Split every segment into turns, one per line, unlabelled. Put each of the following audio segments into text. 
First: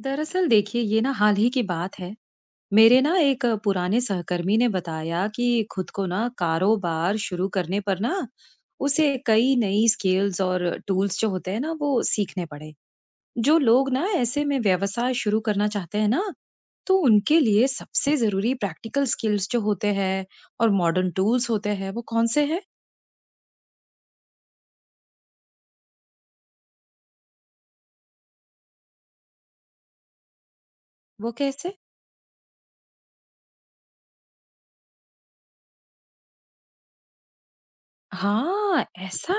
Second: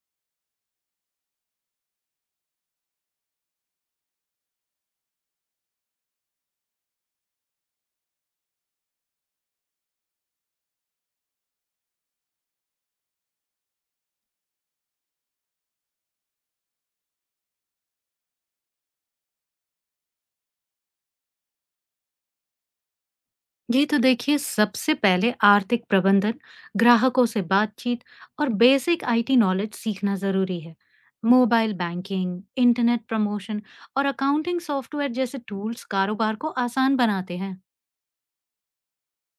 दरअसल देखिए ये ना हाल ही की बात है। मेरे ना एक पुराने सहकर्मी ने बताया कि खुद को ना कारोबार शुरू करने पर ना उसे कई नई स्किल्स और टूल्स जो होते हैं ना वो सीखने पड़े। जो लोग ना ऐसे में व्यवसाय शुरू करना चाहते हैं ना तो उनके लिए सबसे जरूरी प्रैक्टिकल स्किल्स जो होते हैं और मॉडर्न टूल्स होते हैं वो कौन से हैं?
ये तो देखिए सबसे पहले आर्थिक प्रबंधन, ग्राहकों से बातचीत और बेसिक आईटी नॉलेज सीखना जरूरी है।
वो
मोबाइल
कैसे?
बैंकिंग, इंटरनेट प्रमोशन और अकाउंटिंग सॉफ्टवेयर जैसे टूल्स कारोबार को आसान बनाते हैं।
हाँ, ऐसा?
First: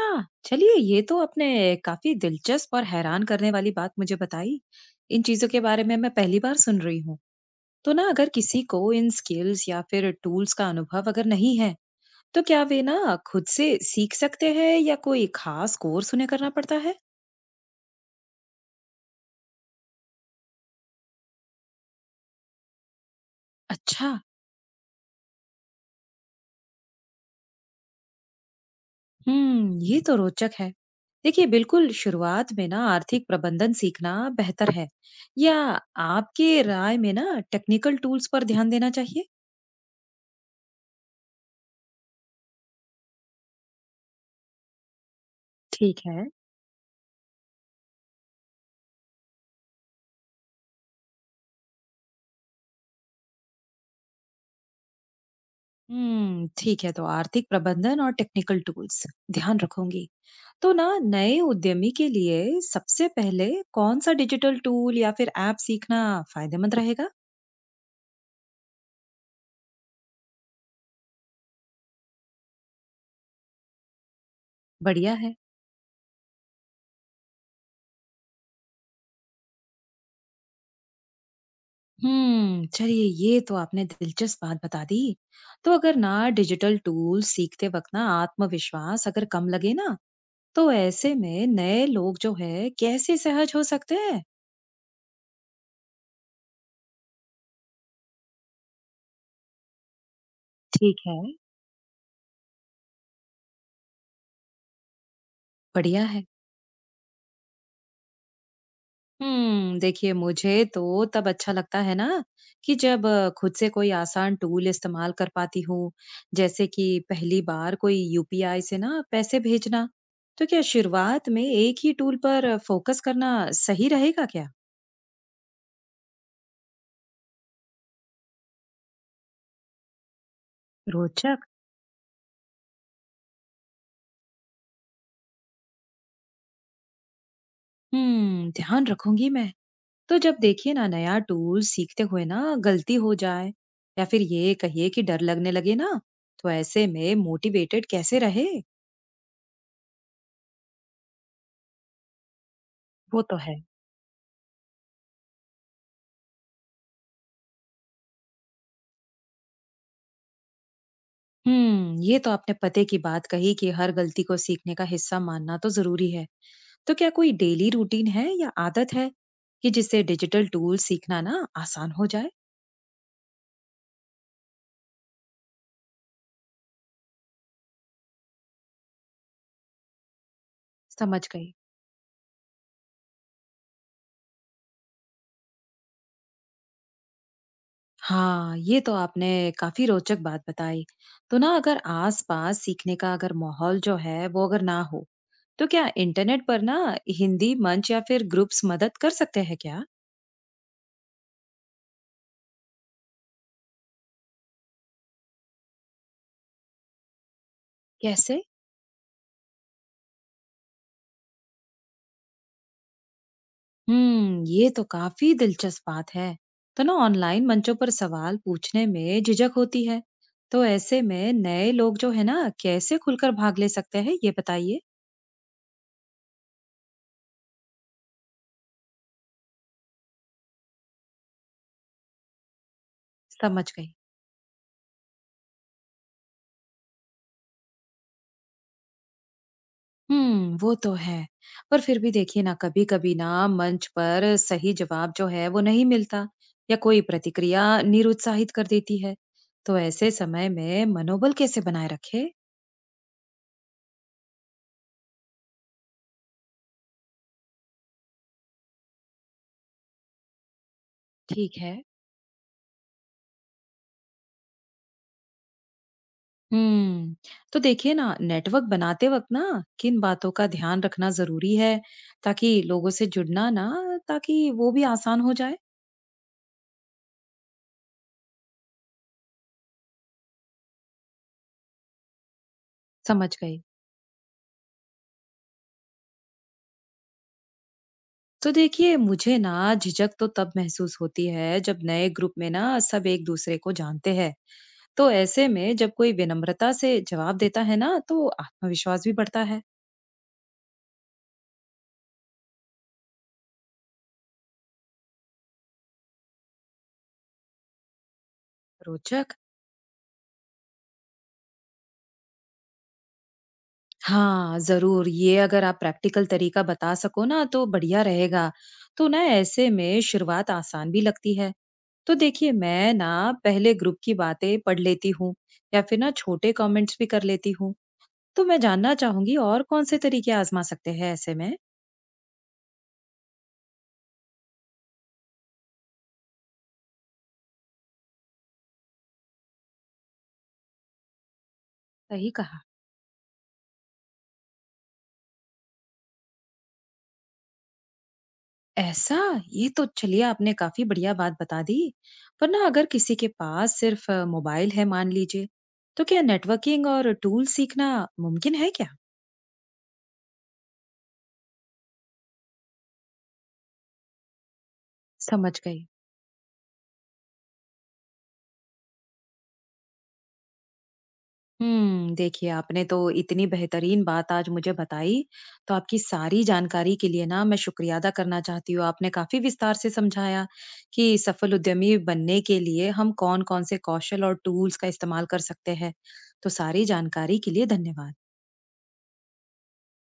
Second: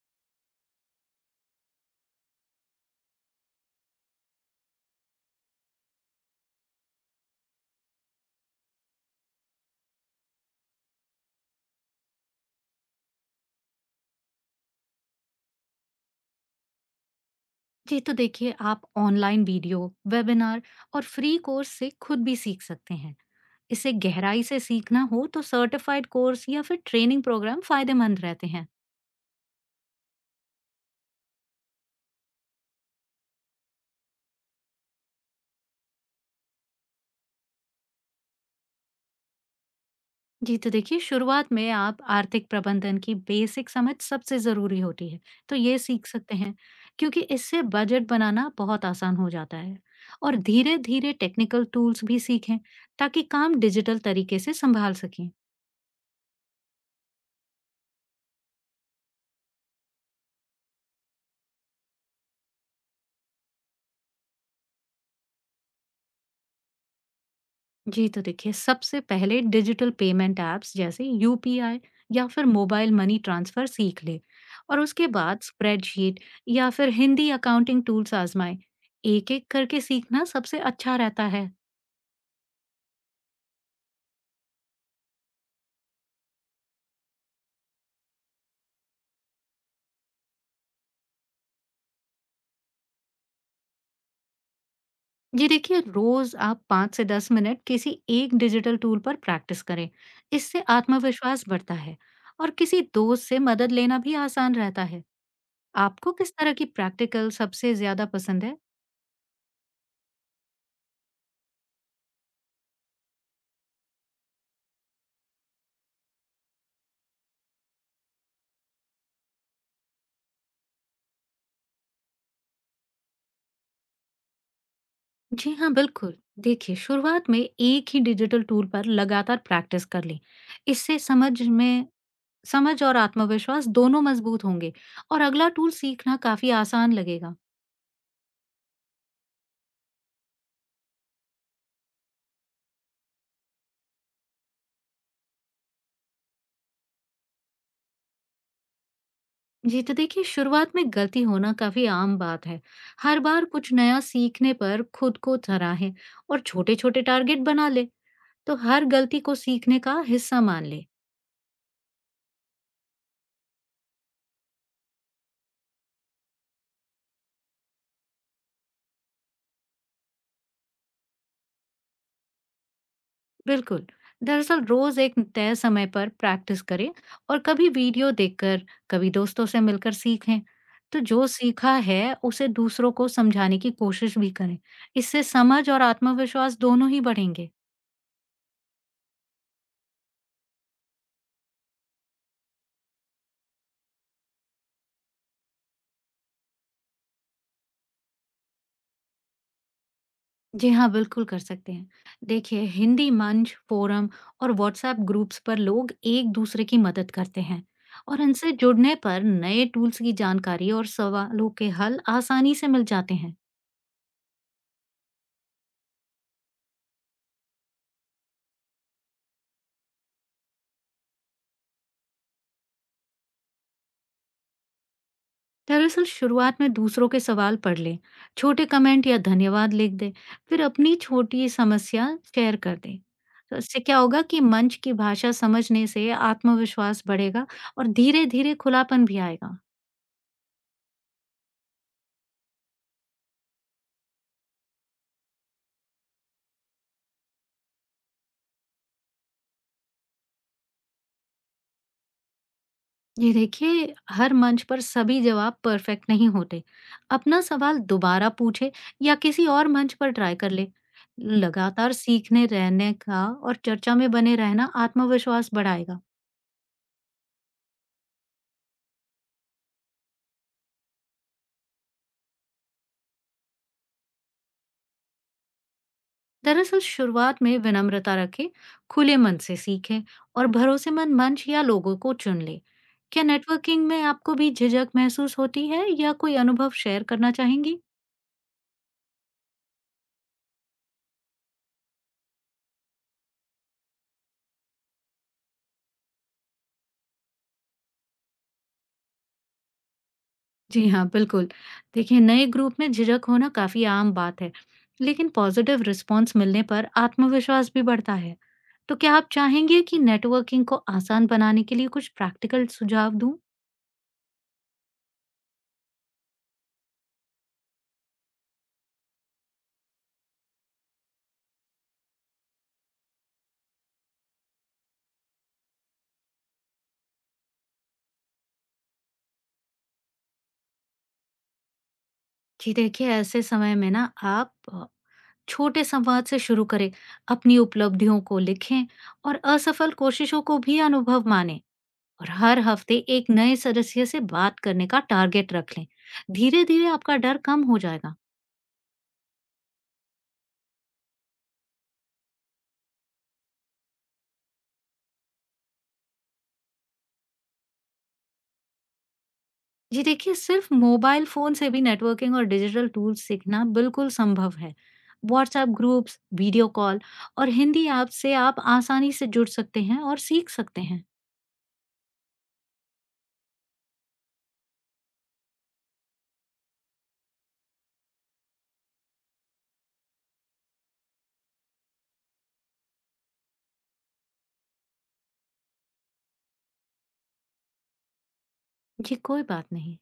चलिए ये तो आपने काफ़ी दिलचस्प और हैरान करने वाली बात मुझे बताई। इन चीज़ों के बारे में मैं पहली बार सुन रही हूँ। तो ना अगर किसी को इन स्किल्स या फिर टूल्स का अनुभव अगर नहीं है, तो क्या वे ना खुद से सीख सकते हैं या कोई खास कोर्स उन्हें करना पड़ता है?
ये तो देखिए आप ऑनलाइन वीडियो, वेबिनार और फ्री कोर्स से खुद भी सीख सकते हैं। इसे
अच्छा।
गहराई से सीखना हो तो सर्टिफाइड कोर्स या फिर ट्रेनिंग प्रोग्राम फायदेमंद रहते हैं।
ये तो रोचक है। देखिए बिल्कुल शुरुआत में ना आर्थिक प्रबंधन सीखना बेहतर है। या आपके राय में ना टेक्निकल टूल्स पर ध्यान देना चाहिए?
जी, तो देखिए शुरुआत में आप आर्थिक प्रबंधन की बेसिक समझ सबसे ज़रूरी होती है, तो ये
ठीक
सीख
है।
सकते हैं क्योंकि इससे बजट बनाना बहुत आसान हो जाता है। और धीरे-धीरे टेक्निकल टूल्स भी सीखें ताकि काम डिजिटल तरीके से संभाल सकें।
हम्म, ठीक है। तो आर्थिक प्रबंधन और टेक्निकल टूल्स ध्यान रखूंगी। तो ना नए उद्यमी के लिए सबसे पहले कौन सा डिजिटल टूल या फिर ऐप सीखना फायदेमंद रहेगा?
जी, तो देखिए सबसे पहले डिजिटल पेमेंट ऐप्स जैसे यूपीआई या फिर मोबाइल मनी ट्रांसफ़र सीख लें और उसके
बढ़िया है।
बाद स्प्रेडशीट या फिर हिंदी अकाउंटिंग टूल्स आजमाएं। एक-एक करके सीखना सबसे अच्छा रहता है।
हम्म, चलिए ये तो आपने दिलचस्प बात बता दी। तो अगर ना डिजिटल टूल सीखते वक्त ना आत्मविश्वास अगर कम लगे ना तो ऐसे में नए लोग जो है कैसे सहज हो सकते हैं?
ये देखिए रोज आप 5 से 10 मिनट किसी एक डिजिटल टूल पर प्रैक्टिस करें। इससे
ठीक है।
आत्मविश्वास बढ़ता है और किसी दोस्त से मदद लेना भी आसान रहता है।
बढ़िया
आपको
है।
किस तरह की प्रैक्टिकल सबसे ज्यादा पसंद है?
हम्म, देखिए मुझे तो तब अच्छा लगता है ना कि जब खुद से कोई आसान टूल इस्तेमाल कर पाती हूँ। जैसे कि पहली बार कोई यूपीआई से ना पैसे भेजना। तो क्या शुरुआत में एक ही टूल पर फोकस करना सही रहेगा क्या?
जी हाँ, बिल्कुल। देखिए, शुरुआत में एक ही डिजिटल टूल पर लगातार प्रैक्टिस कर लें। इससे
रोचक।
समझ में समझ और आत्मविश्वास दोनों मजबूत होंगे और अगला टूल सीखना काफी आसान लगेगा।
हम्म, ध्यान रखूंगी मैं। तो जब देखिए ना नया टूल सीखते हुए ना गलती हो जाए या फिर ये कहिए कि डर लगने लगे ना तो ऐसे में मोटिवेटेड कैसे रहे?
जी, तो देखिए शुरुआत में गलती होना काफी आम बात है। हर
वो तो
बार
है।
कुछ नया सीखने पर खुद को सराहें और छोटे छोटे टारगेट बना ले। तो हर गलती को सीखने का हिस्सा मान ले।
हम्म, ये तो आपने पते की बात कही कि हर गलती को सीखने का हिस्सा मानना तो जरूरी है। तो क्या कोई डेली रूटीन है या आदत है कि जिससे डिजिटल टूल सीखना ना आसान हो जाए?
बिल्कुल। दरअसल रोज एक तय समय पर प्रैक्टिस करें और कभी वीडियो देखकर कभी दोस्तों से मिलकर सीखें। तो जो
समझ गई।
सीखा है उसे दूसरों को समझाने की कोशिश भी करें। इससे समझ और आत्मविश्वास दोनों ही बढ़ेंगे।
हाँ, ये तो आपने काफी रोचक बात बताई। तो ना अगर आसपास सीखने का अगर माहौल जो है वो अगर ना हो तो क्या इंटरनेट पर ना हिंदी मंच या फिर ग्रुप्स मदद कर सकते हैं क्या?
जी हाँ, बिल्कुल कर सकते हैं। देखिए, हिंदी मंच, फ़ोरम और व्हाट्सऐप ग्रुप्स पर लोग एक-दूसरे की मदद करते हैं और
कैसे?
इनसे जुड़ने पर नए टूल्स की जानकारी और सवालों के हल आसानी से मिल जाते हैं।
हम्म, ये तो काफी दिलचस्प बात है। तो ना ऑनलाइन मंचों पर सवाल पूछने में झिझक होती है तो ऐसे में नए लोग जो है ना कैसे खुलकर भाग ले सकते हैं, ये बताइए।
दरअसल, शुरुआत में दूसरों के सवाल पढ़ लें, छोटे कमेंट या धन्यवाद लिख दें, फिर अपनी छोटी समस्या शेयर कर दें। तो
समझ
इससे
गई।
क्या होगा कि मंच की भाषा समझने से आत्मविश्वास बढ़ेगा और धीरे-धीरे खुलापन भी आएगा।
हम्म, वो तो है। पर फिर भी देखिए ना कभी कभी ना मंच पर सही जवाब जो है वो नहीं मिलता या कोई प्रतिक्रिया निरुत्साहित कर देती है, तो ऐसे समय में मनोबल कैसे बनाए रखे?
ये देखिए हर मंच पर सभी जवाब परफेक्ट नहीं होते। अपना सवाल दोबारा पूछे या किसी और मंच पर ट्राई कर ले।
ठीक है।
लगातार सीखने रहने का और चर्चा में बने रहना आत्मविश्वास बढ़ाएगा।
हम्म। तो देखिए ना नेटवर्क बनाते वक्त ना किन बातों का ध्यान रखना जरूरी है ताकि लोगों से जुड़ना ना, ताकि वो भी आसान हो जाए?
दरअसल शुरुआत में विनम्रता रखे, खुले मन से सीखे और भरोसेमंद मंच या लोगों को चुन ले। क्या
समझ गई।
नेटवर्किंग में आपको भी झिझक महसूस होती है या कोई अनुभव शेयर करना चाहेंगी?
तो देखिए मुझे ना झिझक तो तब महसूस होती है जब नए ग्रुप में ना सब एक दूसरे को जानते हैं। तो ऐसे में जब कोई विनम्रता से जवाब देता है ना तो आत्मविश्वास भी बढ़ता है।
जी हाँ, बिल्कुल। देखिए, नए ग्रुप में झिझक होना काफ़ी आम बात है, लेकिन पॉज़िटिव रिस्पॉन्स मिलने पर आत्मविश्वास भी बढ़ता है। तो क्या
रोचक।
आप चाहेंगे कि नेटवर्किंग को आसान बनाने के लिए कुछ प्रैक्टिकल सुझाव दूँ?
हाँ, ज़रूर, ये अगर आप प्रैक्टिकल तरीका बता सको ना तो बढ़िया रहेगा। तो ना ऐसे में शुरुआत आसान भी लगती है। तो देखिए मैं ना पहले ग्रुप की बातें पढ़ लेती हूँ या फिर ना छोटे कमेंट्स भी कर लेती हूँ। तो मैं जानना चाहूँगी और कौन-से तरीके आज़मा सकते हैं ऐसे में?
जी देखिए, ऐसे समय में ना आप छोटे संवाद से शुरू करें, अपनी उपलब्धियों को लिखें और असफल कोशिशों को भी अनुभव मानें और
सही
हर
कहा।
हफ्ते एक नए सदस्य से बात करने का टारगेट रख लें। धीरे-धीरे आपका डर कम हो जाएगा।
ऐसा? ये तो चलिए आपने काफ़ी बढ़िया बात बता दी। पर ना अगर किसी के पास सिर्फ़ मोबाइल है मान लीजिए, तो क्या नेटवर्किंग और टूल सीखना मुमकिन है क्या?
जी देखिए, सिर्फ़ मोबाइल फ़ोन से भी नेटवर्किंग और डिजिटल टूल्स सीखना बिल्कुल संभव है।
समझ
व्हाट्सऐप
गई।
ग्रुप्स, वीडियो कॉल और हिंदी ऐप से आप आसानी से जुड़ सकते हैं और सीख सकते हैं।
देखिए आपने तो इतनी बेहतरीन बात आज मुझे बताई, तो आपकी सारी जानकारी के लिए ना मैं शुक्रिया अदा करना चाहती हूँ। आपने काफ़ी विस्तार से समझाया कि सफल उद्यमी बनने के लिए हम कौन-कौन से कौशल और टूल्स का इस्तेमाल कर सकते हैं। तो सारी जानकारी के लिए धन्यवाद।
जी, कोई बात नहीं।